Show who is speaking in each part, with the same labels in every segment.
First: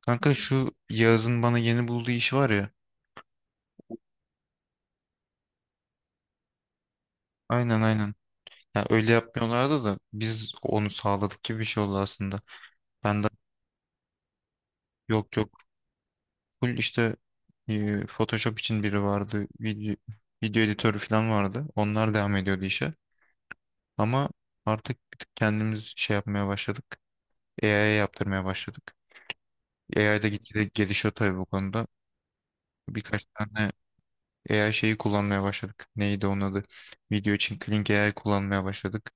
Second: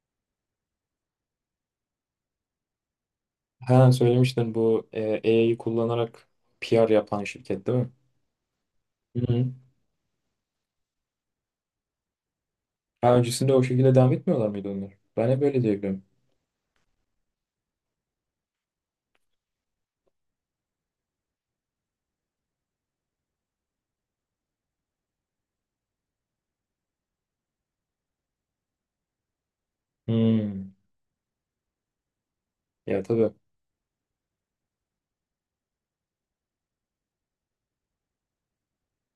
Speaker 1: Kanka şu Yağız'ın bana yeni bulduğu iş var ya.
Speaker 2: Ha söylemiştin, bu AI'yi kullanarak PR yapan şirket değil
Speaker 1: Aynen
Speaker 2: mi?
Speaker 1: aynen. Ya öyle
Speaker 2: Hı hı.
Speaker 1: yapmıyorlardı da biz onu sağladık gibi bir şey oldu aslında.
Speaker 2: Ha,
Speaker 1: Ben de
Speaker 2: öncesinde o şekilde devam etmiyorlar mıydı onlar? Ben
Speaker 1: yok
Speaker 2: hep
Speaker 1: yok
Speaker 2: öyle diyebiliyorum.
Speaker 1: full işte Photoshop için biri vardı. Video editörü falan vardı. Onlar devam ediyordu işe. Ama artık bir tık kendimiz şey yapmaya başladık. AI'ye yaptırmaya başladık. AI da gitgide
Speaker 2: Hmm.
Speaker 1: gelişiyor tabii bu konuda.
Speaker 2: Ya
Speaker 1: Birkaç
Speaker 2: tabii.
Speaker 1: tane AI şeyi kullanmaya başladık. Neydi onun adı? Video için Kling AI kullanmaya başladık.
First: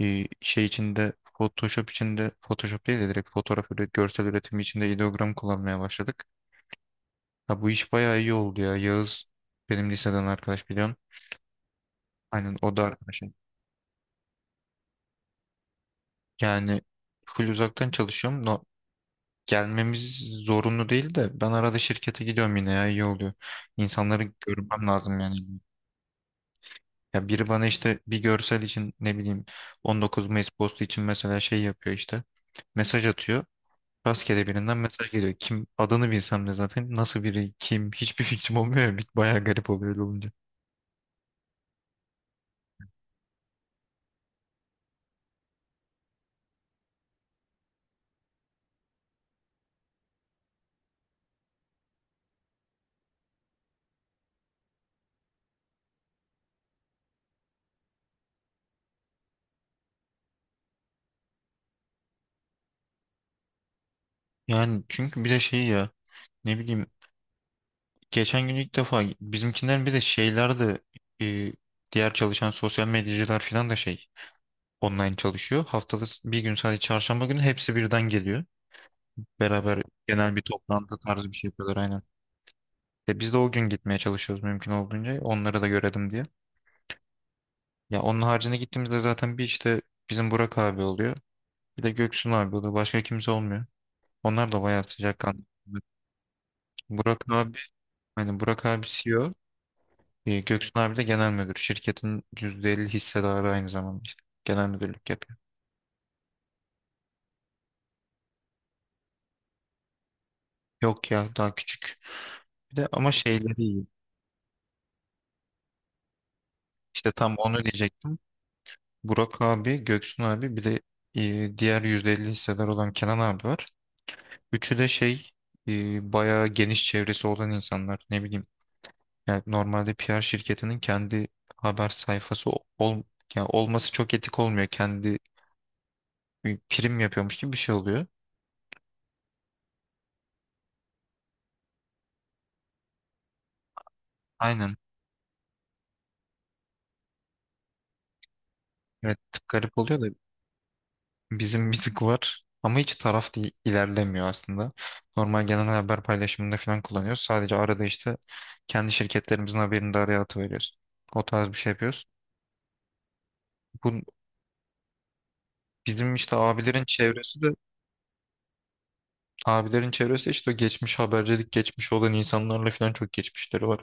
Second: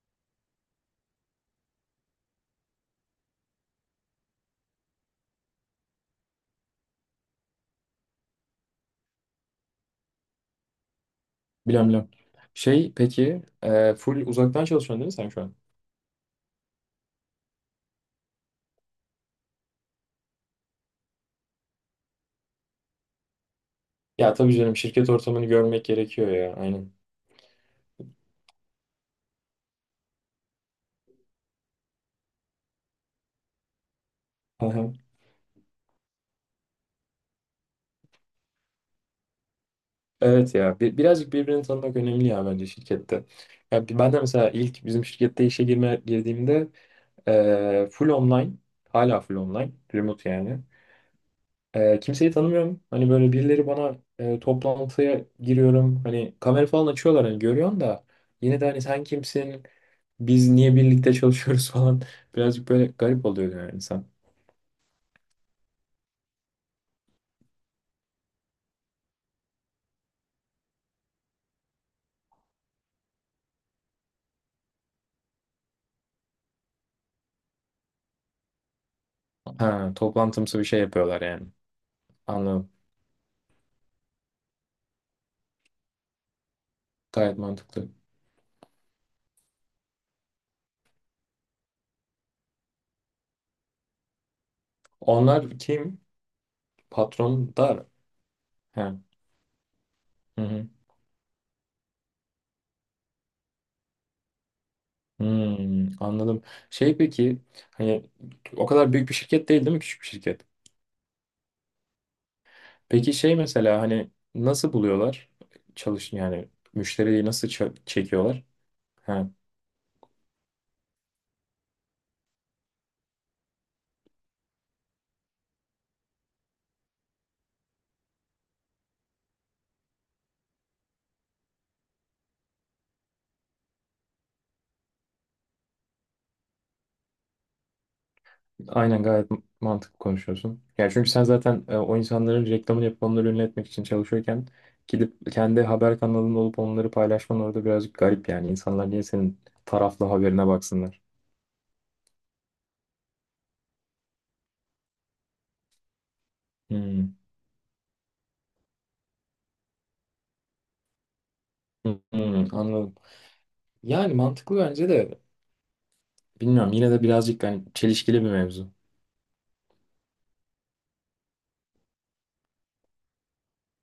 Speaker 1: Şey içinde Photoshop içinde Photoshop değil de direkt fotoğraf üret, görsel üretimi içinde ideogram kullanmaya başladık. Ha, bu iş bayağı iyi oldu ya. Yağız benim liseden arkadaş biliyorsun.
Speaker 2: Bilmem bilmem.
Speaker 1: Aynen o da
Speaker 2: Şey
Speaker 1: arkadaşım.
Speaker 2: peki, full uzaktan çalışıyorsun değil mi sen şu an?
Speaker 1: Yani full uzaktan çalışıyorum. No, gelmemiz zorunlu değil de ben arada şirkete gidiyorum yine ya iyi oluyor. İnsanları
Speaker 2: Ya tabii canım,
Speaker 1: görmem
Speaker 2: şirket
Speaker 1: lazım yani.
Speaker 2: ortamını görmek gerekiyor ya. Aynen.
Speaker 1: Ya biri bana işte bir görsel için ne bileyim 19 Mayıs postu için mesela şey yapıyor işte. Mesaj atıyor. Rastgele
Speaker 2: Hı
Speaker 1: birinden
Speaker 2: hı.
Speaker 1: mesaj geliyor. Kim adını bilsem de zaten nasıl biri kim hiçbir fikrim olmuyor ya. Bayağı garip oluyor öyle olunca.
Speaker 2: Evet ya, bir, birazcık birbirini tanımak önemli ya bence şirkette. Ya, ben de mesela ilk bizim şirkette girdiğimde full online, hala full online remote yani. Kimseyi tanımıyorum. Hani böyle birileri bana, toplantıya giriyorum. Hani kamera falan açıyorlar, hani görüyorsun da yine de hani sen kimsin? Biz niye birlikte çalışıyoruz falan. Birazcık böyle garip oluyor yani insan.
Speaker 1: Yani çünkü bir de şey ya ne bileyim geçen gün ilk defa bizimkinden bir de şeyler de e, diğer çalışan sosyal medyacılar falan da şey online çalışıyor. Haftada bir gün sadece çarşamba günü hepsi birden geliyor. Beraber
Speaker 2: Ha,
Speaker 1: genel bir
Speaker 2: toplantımsı bir şey
Speaker 1: toplantı
Speaker 2: yapıyorlar
Speaker 1: tarzı bir
Speaker 2: yani.
Speaker 1: şey yapıyorlar aynen.
Speaker 2: Anladım.
Speaker 1: Biz de o gün gitmeye çalışıyoruz mümkün olduğunca onları da görelim diye.
Speaker 2: Gayet mantıklı.
Speaker 1: Ya onun haricinde gittiğimizde zaten bir işte bizim Burak abi oluyor. Bir de Göksun abi oluyor. Başka kimse olmuyor. Onlar da bayağı sıcakkanlı.
Speaker 2: Onlar kim?
Speaker 1: Burak
Speaker 2: Patron
Speaker 1: abi,
Speaker 2: da.
Speaker 1: hani Burak abi
Speaker 2: Ha.
Speaker 1: CEO, O,
Speaker 2: Hı hı.
Speaker 1: Göksun abi de genel müdür. Şirketin %50 hissedarı aynı zamanda işte. Genel müdürlük yapıyor.
Speaker 2: Hmm, anladım. Şey peki, hani o kadar büyük bir şirket değil değil mi? Küçük bir şirket.
Speaker 1: Yok ya daha küçük. Bir de ama
Speaker 2: Peki şey
Speaker 1: şeyleri
Speaker 2: mesela,
Speaker 1: iyi.
Speaker 2: hani nasıl buluyorlar, çalış yani
Speaker 1: İşte
Speaker 2: müşteriyi
Speaker 1: tam
Speaker 2: nasıl
Speaker 1: onu diyecektim.
Speaker 2: çekiyorlar? Ha,
Speaker 1: Burak abi, Göksun abi bir de diğer %50 hissedar olan Kenan abi var. Üçü de şey bayağı geniş çevresi olan insanlar. Ne bileyim yani normalde PR şirketinin kendi haber sayfası yani olması çok etik olmuyor. Kendi bir prim yapıyormuş gibi bir şey oluyor.
Speaker 2: aynen, gayet mantıklı konuşuyorsun. Yani çünkü sen zaten, o insanların reklamını yapıp onları ünlü etmek için çalışıyorken
Speaker 1: Aynen.
Speaker 2: gidip kendi haber kanalında olup onları paylaşman orada birazcık garip yani. İnsanlar niye
Speaker 1: Evet
Speaker 2: senin
Speaker 1: garip oluyor da
Speaker 2: taraflı haberine baksınlar?
Speaker 1: bizim bir tık var ama hiç taraf değil, ilerlemiyor aslında. Normal genel haber paylaşımında falan
Speaker 2: Hmm.
Speaker 1: kullanıyoruz. Sadece arada işte kendi şirketlerimizin haberini de araya atıveriyoruz. O tarz bir şey
Speaker 2: Hmm,
Speaker 1: yapıyoruz.
Speaker 2: hmm, anladım.
Speaker 1: Bu
Speaker 2: Yani mantıklı bence de,
Speaker 1: bizim işte
Speaker 2: bilmiyorum, yine de birazcık hani çelişkili bir mevzu.
Speaker 1: abilerin çevresi işte geçmiş habercilik geçmiş olan insanlarla falan çok geçmişleri var.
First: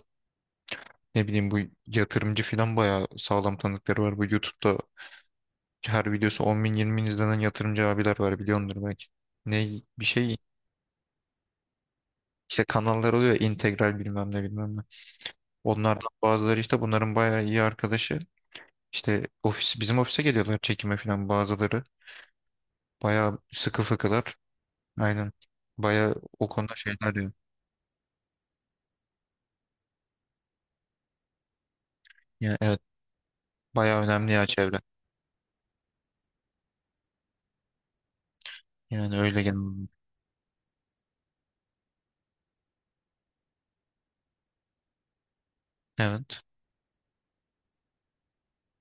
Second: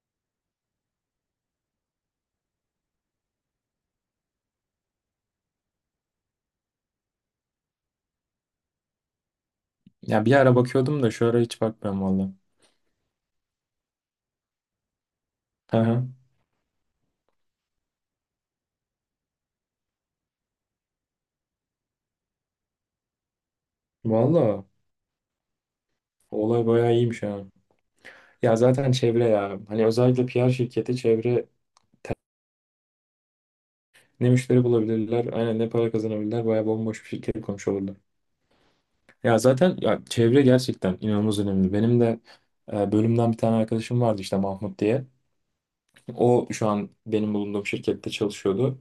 Speaker 1: Ne bileyim bu yatırımcı filan bayağı sağlam tanıkları var. Bu YouTube'da her videosu 10 bin 20 bin izlenen yatırımcı abiler var biliyordur belki. Ne bir
Speaker 2: Ya bir
Speaker 1: şey
Speaker 2: ara bakıyordum da şu ara hiç bakmıyorum valla.
Speaker 1: işte kanallar oluyor ya, integral bilmem ne bilmem ne.
Speaker 2: Hı
Speaker 1: Onlardan
Speaker 2: hı.
Speaker 1: bazıları işte bunların bayağı iyi arkadaşı. İşte bizim ofise geliyorlar çekime filan bazıları. Bayağı sıkı fıkılar.
Speaker 2: Valla.
Speaker 1: Aynen. Bayağı o
Speaker 2: Olay
Speaker 1: konuda
Speaker 2: bayağı
Speaker 1: şeyler
Speaker 2: iyiymiş
Speaker 1: diyor.
Speaker 2: ha. Ya zaten çevre ya. Hani özellikle PR şirketi, çevre
Speaker 1: Yani evet bayağı
Speaker 2: ne
Speaker 1: önemli ya
Speaker 2: müşteri
Speaker 1: çevre.
Speaker 2: bulabilirler, aynen, ne para kazanabilirler. Bayağı bomboş bir şirket kurmuş olurdu.
Speaker 1: Yani
Speaker 2: Ya
Speaker 1: öyle genel
Speaker 2: zaten
Speaker 1: olarak.
Speaker 2: ya, çevre gerçekten inanılmaz önemli. Benim de bölümden bir tane arkadaşım vardı işte, Mahmut diye.
Speaker 1: Evet.
Speaker 2: O şu an benim bulunduğum şirkette çalışıyordu.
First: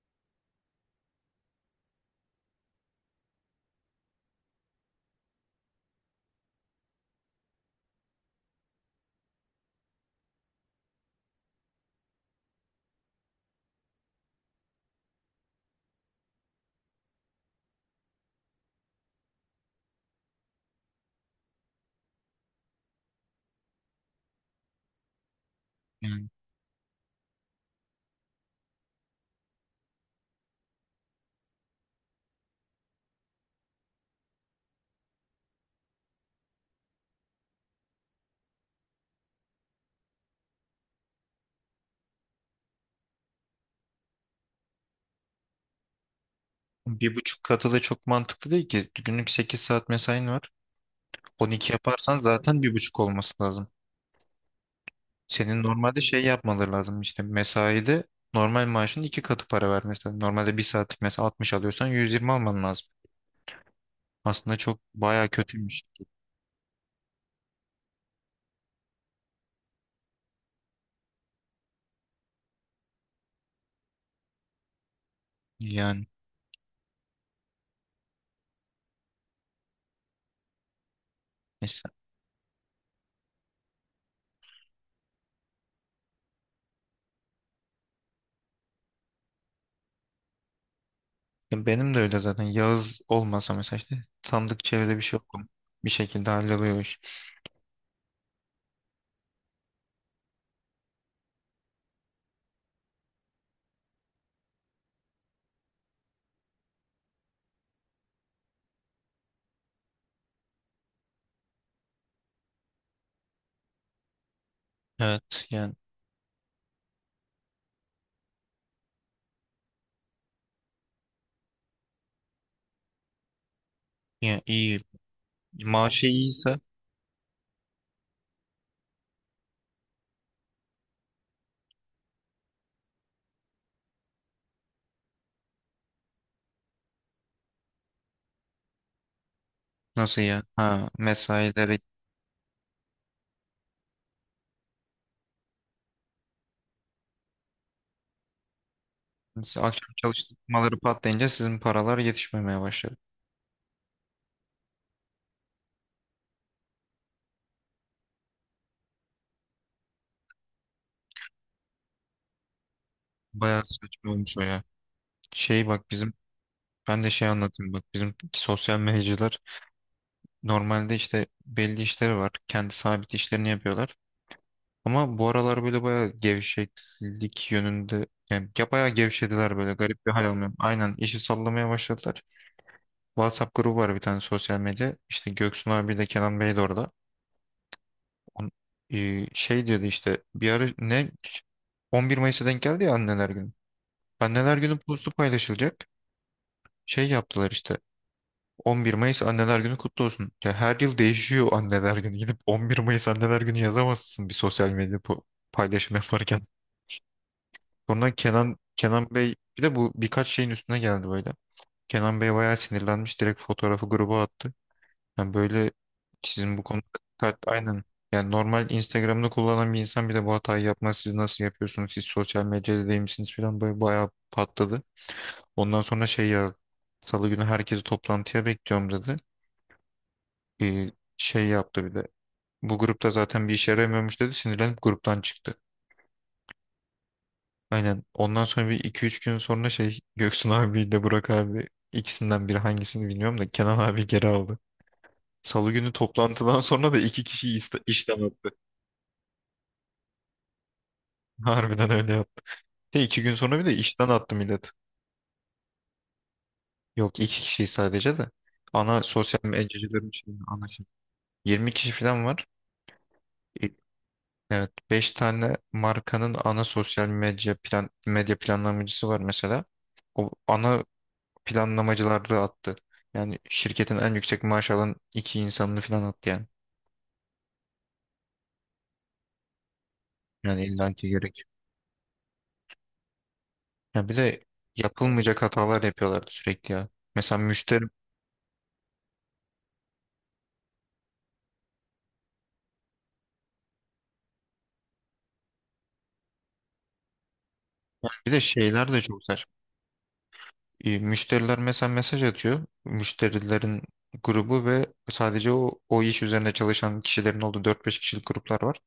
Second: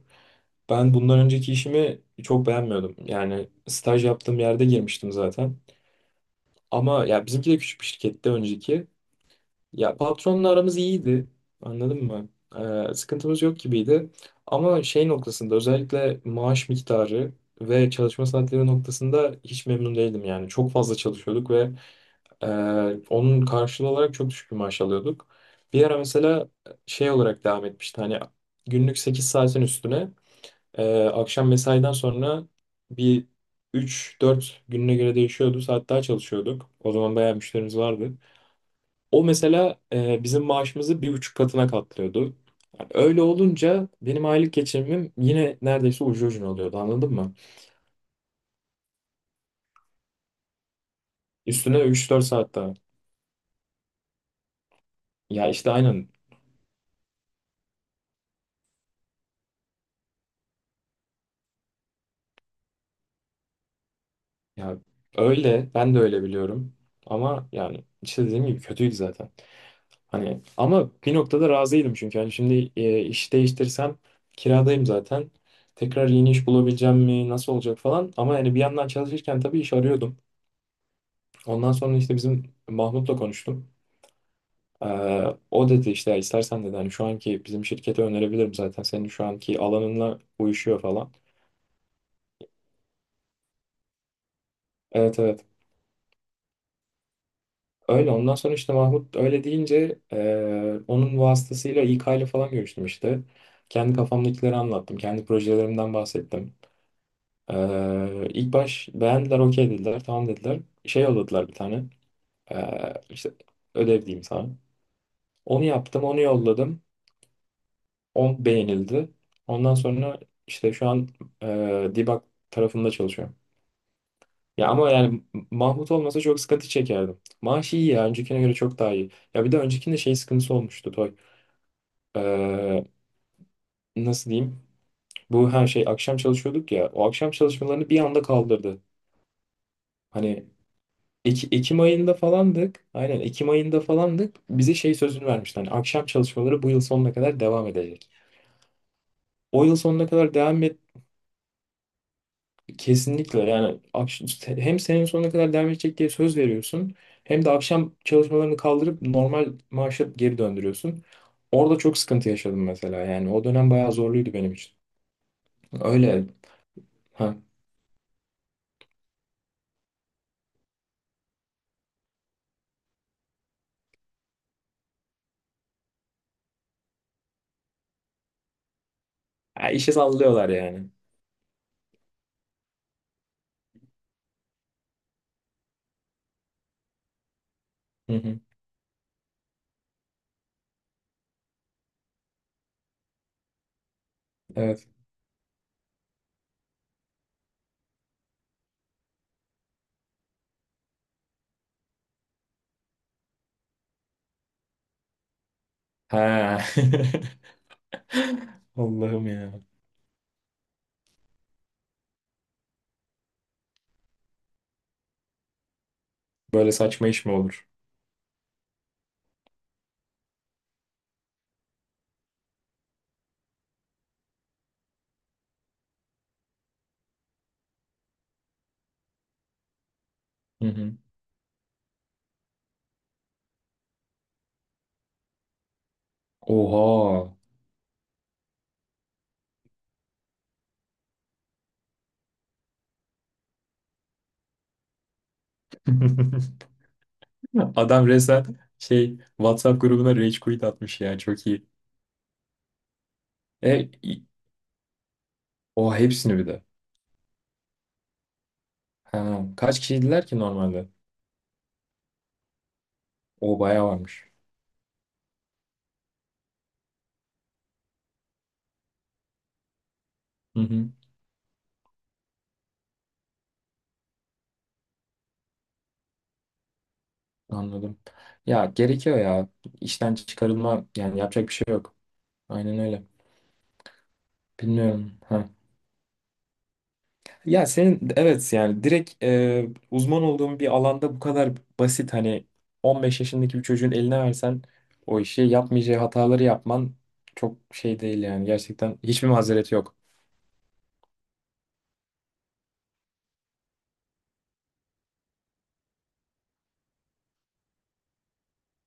Speaker 2: Ben bundan önceki işimi çok beğenmiyordum. Yani staj yaptığım yerde girmiştim zaten. Ama ya bizimki de küçük bir şirkette, önceki. Ya patronla aramız iyiydi. Anladın mı? Sıkıntımız yok gibiydi. Ama şey noktasında, özellikle maaş miktarı ve çalışma saatleri noktasında hiç memnun değildim yani. Çok fazla çalışıyorduk ve e, onun karşılığı olarak çok düşük bir maaş alıyorduk. Bir ara
Speaker 1: Yani
Speaker 2: mesela şey olarak devam etmişti. Hani günlük 8 saatin üstüne akşam mesaiden sonra bir, üç dört gününe göre değişiyordu. Saat daha çalışıyorduk. O zaman bayağı müşterimiz vardı. O mesela bizim maaşımızı bir buçuk katına katlıyordu. Yani öyle olunca benim aylık geçimim yine neredeyse ucu ucuna oluyordu, anladın
Speaker 1: bir
Speaker 2: mı?
Speaker 1: buçuk katı da çok mantıklı değil ki. Günlük 8 saat mesain var. 12
Speaker 2: Üstüne üç
Speaker 1: yaparsan
Speaker 2: dört saat
Speaker 1: zaten bir
Speaker 2: daha.
Speaker 1: buçuk olması lazım.
Speaker 2: Ya
Speaker 1: Senin
Speaker 2: işte
Speaker 1: normalde
Speaker 2: aynen,
Speaker 1: şey yapmaları lazım işte mesaide normal maaşın iki katı para vermesi lazım. Normalde bir saatlik mesela 60 alıyorsan 120 alman lazım. Aslında çok
Speaker 2: ya
Speaker 1: baya
Speaker 2: öyle,
Speaker 1: kötüymüş.
Speaker 2: ben de öyle biliyorum. Ama yani işte dediğim gibi kötüydü zaten. Hani ama bir noktada razıydım, çünkü hani şimdi iş değiştirsem kiradayım zaten.
Speaker 1: Yani
Speaker 2: Tekrar yeni iş bulabileceğim mi, nasıl olacak falan. Ama yani bir yandan çalışırken tabii iş arıyordum. Ondan
Speaker 1: neyse.
Speaker 2: sonra işte bizim Mahmut'la konuştum. Ee, o dedi, işte istersen dedi, hani şu anki bizim şirkete önerebilirim, zaten senin şu anki alanınla uyuşuyor falan.
Speaker 1: Ya benim de öyle zaten. Yağız olmasa mesela işte sandık çevre bir şey
Speaker 2: Evet evet.
Speaker 1: okum. Bir şekilde halloluyor iş.
Speaker 2: Öyle, ondan sonra işte Mahmut öyle deyince onun vasıtasıyla İK ile falan görüştüm işte. Kendi kafamdakileri anlattım. Kendi projelerimden bahsettim. İlk baş beğendiler, okey dediler, tamam dediler. Şey yolladılar bir tane. İşte ödev diyeyim sana.
Speaker 1: Evet
Speaker 2: Onu
Speaker 1: yani,
Speaker 2: yaptım, onu yolladım. O beğenildi. Ondan sonra işte şu an Dibak tarafında çalışıyorum.
Speaker 1: yani
Speaker 2: Ya
Speaker 1: iyi.
Speaker 2: ama yani Mahmut
Speaker 1: Maaşı
Speaker 2: olmasa çok
Speaker 1: iyiyse
Speaker 2: sıkıntı çekerdim. Maaş iyi ya. Öncekine göre çok daha iyi. Ya bir de öncekinde şey sıkıntısı olmuştu Toy. E, nasıl diyeyim? Bu her şey akşam çalışıyorduk ya. O akşam çalışmalarını bir anda kaldırdı.
Speaker 1: nasıl ya?
Speaker 2: Hani
Speaker 1: Ha
Speaker 2: Ekim
Speaker 1: mesaileri
Speaker 2: ayında falandık. Aynen Ekim ayında falandık. Bize şey sözünü vermişti. Hani akşam çalışmaları bu yıl sonuna kadar devam edecek. O yıl
Speaker 1: akşam
Speaker 2: sonuna kadar devam.
Speaker 1: çalıştırmaları patlayınca sizin paralar yetişmemeye başladı.
Speaker 2: Kesinlikle yani işte hem senin sonuna kadar devam edecek diye söz veriyorsun, hem de akşam çalışmalarını kaldırıp normal maaşa geri döndürüyorsun. Orada çok sıkıntı yaşadım mesela, yani o
Speaker 1: Bayağı
Speaker 2: dönem bayağı
Speaker 1: saçma
Speaker 2: zorluydu
Speaker 1: olmuş o
Speaker 2: benim
Speaker 1: ya.
Speaker 2: için.
Speaker 1: Şey bak bizim
Speaker 2: Öyle.
Speaker 1: Ben de şey
Speaker 2: Ha,
Speaker 1: anlatayım bak bizim sosyal medyacılar normalde işte belli işleri var. Kendi sabit işlerini yapıyorlar. Ama bu aralar böyle bayağı gevşeklik yönünde yani ya bayağı gevşediler
Speaker 2: ha,
Speaker 1: böyle
Speaker 2: işe
Speaker 1: garip bir hal
Speaker 2: sallıyorlar
Speaker 1: almıyor.
Speaker 2: yani.
Speaker 1: Aynen işi sallamaya başladılar. WhatsApp grubu var bir tane sosyal medya. İşte Göksun abi de Kenan Bey de orada.
Speaker 2: Hı hı.
Speaker 1: On, Şey diyordu işte bir ara ne 11 Mayıs'a denk geldi ya anneler günü. Anneler günü
Speaker 2: Evet.
Speaker 1: postu paylaşılacak. Şey yaptılar işte. 11 Mayıs Anneler Günü kutlu olsun. Ya her yıl değişiyor Anneler Günü. Gidip 11 Mayıs Anneler Günü yazamazsın bir sosyal medya paylaşım yaparken.
Speaker 2: Ha.
Speaker 1: Sonra Kenan Kenan
Speaker 2: Allah'ım
Speaker 1: Bey
Speaker 2: ya.
Speaker 1: bir de bu birkaç şeyin üstüne geldi böyle. Kenan Bey bayağı sinirlenmiş direkt fotoğrafı gruba attı. Yani böyle sizin bu
Speaker 2: Böyle
Speaker 1: konuda
Speaker 2: saçma iş mi
Speaker 1: dikkat
Speaker 2: olur?
Speaker 1: aynen. Yani normal Instagram'da kullanan bir insan bir de bu hatayı yapmaz. Siz nasıl yapıyorsunuz? Siz sosyal medyada değil misiniz falan böyle bayağı patladı. Ondan sonra şey ya Salı günü herkesi toplantıya bekliyorum dedi.
Speaker 2: Hı
Speaker 1: e,
Speaker 2: hı.
Speaker 1: Şey yaptı bir de. Bu grupta zaten bir işe yaramıyormuş dedi. Sinirlenip gruptan çıktı.
Speaker 2: Oha.
Speaker 1: Aynen. Ondan sonra bir iki üç gün sonra şey Göksun abi de Burak abi ikisinden biri hangisini bilmiyorum da Kenan abi geri aldı. Salı günü toplantıdan sonra da iki kişi
Speaker 2: Adam
Speaker 1: işten
Speaker 2: resmen
Speaker 1: attı.
Speaker 2: şey, WhatsApp grubuna rage quit atmış ya, çok iyi.
Speaker 1: Harbiden öyle yaptı. De iki gün sonra bir de
Speaker 2: E,
Speaker 1: işten
Speaker 2: i-
Speaker 1: attı millet.
Speaker 2: O hepsini bir de.
Speaker 1: Yok iki kişi sadece de. Ana sosyal
Speaker 2: Ha, kaç
Speaker 1: medyacıların
Speaker 2: kişiydiler ki
Speaker 1: için ana şey.
Speaker 2: normalde?
Speaker 1: 20 kişi falan var.
Speaker 2: O
Speaker 1: E,
Speaker 2: bayağı varmış.
Speaker 1: Evet, 5 tane markanın ana sosyal medya medya planlamacısı var mesela. O
Speaker 2: Hı
Speaker 1: ana
Speaker 2: hı,
Speaker 1: planlamacıları attı. Yani şirketin en yüksek maaş alan iki insanını falan attı yani.
Speaker 2: anladım. Ya gerekiyor ya. İşten
Speaker 1: Yani
Speaker 2: çıkarılma
Speaker 1: illaki
Speaker 2: yani,
Speaker 1: gerek.
Speaker 2: yapacak bir şey yok. Aynen öyle.
Speaker 1: Ya bir de
Speaker 2: Bilmiyorum.
Speaker 1: yapılmayacak
Speaker 2: Ha.
Speaker 1: hatalar yapıyorlardı sürekli ya. Mesela
Speaker 2: Ya
Speaker 1: müşteri
Speaker 2: senin, evet yani direkt, uzman olduğun bir alanda bu kadar basit, hani 15 yaşındaki bir çocuğun eline versen o işi yapmayacağı hataları yapman çok şey değil
Speaker 1: bir de
Speaker 2: yani,
Speaker 1: şeyler
Speaker 2: gerçekten
Speaker 1: de çok
Speaker 2: hiçbir
Speaker 1: saçma.
Speaker 2: mazereti yok.
Speaker 1: Müşteriler mesela mesaj atıyor. Müşterilerin grubu ve sadece o iş üzerine çalışan kişilerin olduğu dört beş kişilik gruplar var.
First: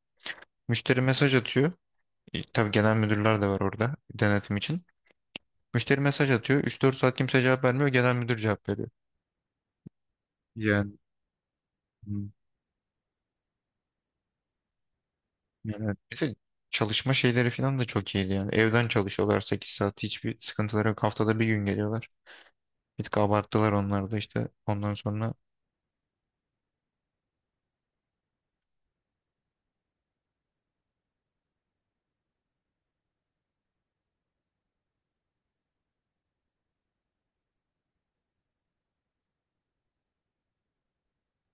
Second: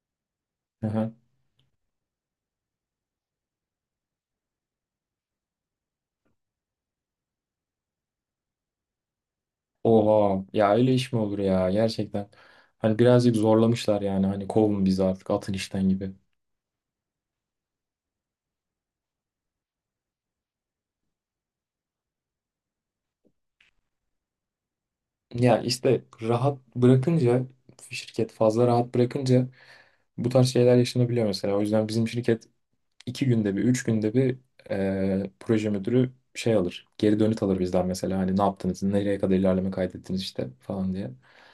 Speaker 1: Müşteri mesaj atıyor. Tabii genel müdürler de var orada denetim için. Müşteri mesaj atıyor. Üç dört saat kimse cevap vermiyor. Genel müdür cevap veriyor.
Speaker 2: Oha ya, öyle
Speaker 1: Yani,
Speaker 2: iş mi olur ya
Speaker 1: hmm,
Speaker 2: gerçekten. Hani birazcık zorlamışlar yani, hani kovun bizi artık, atın işten
Speaker 1: yani
Speaker 2: gibi.
Speaker 1: bir de çalışma şeyleri falan da çok iyiydi yani. Evden çalışıyorlar 8 saat. Hiçbir sıkıntıları yok. Haftada bir gün geliyorlar. Bir tık abarttılar onlar da işte. Ondan sonra
Speaker 2: Ya işte rahat bırakınca, şirket fazla rahat bırakınca bu tarz şeyler yaşanabiliyor mesela. O yüzden bizim şirket iki günde bir, üç günde bir proje müdürü şey alır, geri dönüt alır bizden mesela. Hani ne yaptınız, nereye kadar ilerleme kaydettiniz işte falan diye.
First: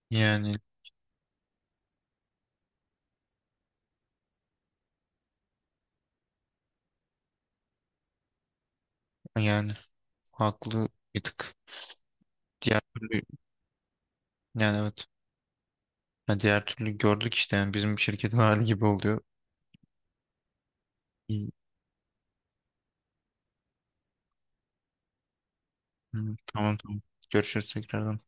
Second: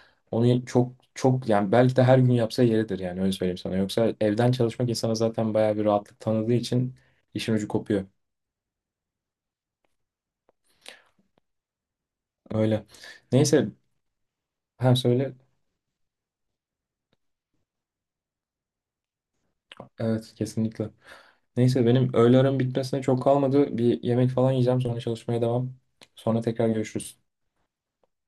Speaker 1: yani
Speaker 2: Onu çok çok, yani belki de her gün yapsa yeridir yani, öyle söyleyeyim sana. Yoksa evden çalışmak insana zaten bayağı bir rahatlık tanıdığı için işin ucu kopuyor.
Speaker 1: yani haklı bir tık. Diğer
Speaker 2: Öyle.
Speaker 1: türlü
Speaker 2: Neyse,
Speaker 1: yani
Speaker 2: hem
Speaker 1: evet.
Speaker 2: söyle.
Speaker 1: Yani diğer türlü gördük işte yani bizim şirketin hali gibi oluyor.
Speaker 2: Evet kesinlikle.
Speaker 1: İyi.
Speaker 2: Neyse, benim öğle aram bitmesine çok kalmadı. Bir yemek falan yiyeceğim, sonra çalışmaya devam.
Speaker 1: Hmm,
Speaker 2: Sonra tekrar
Speaker 1: tamam tamam.
Speaker 2: görüşürüz.
Speaker 1: Görüşürüz tekrardan.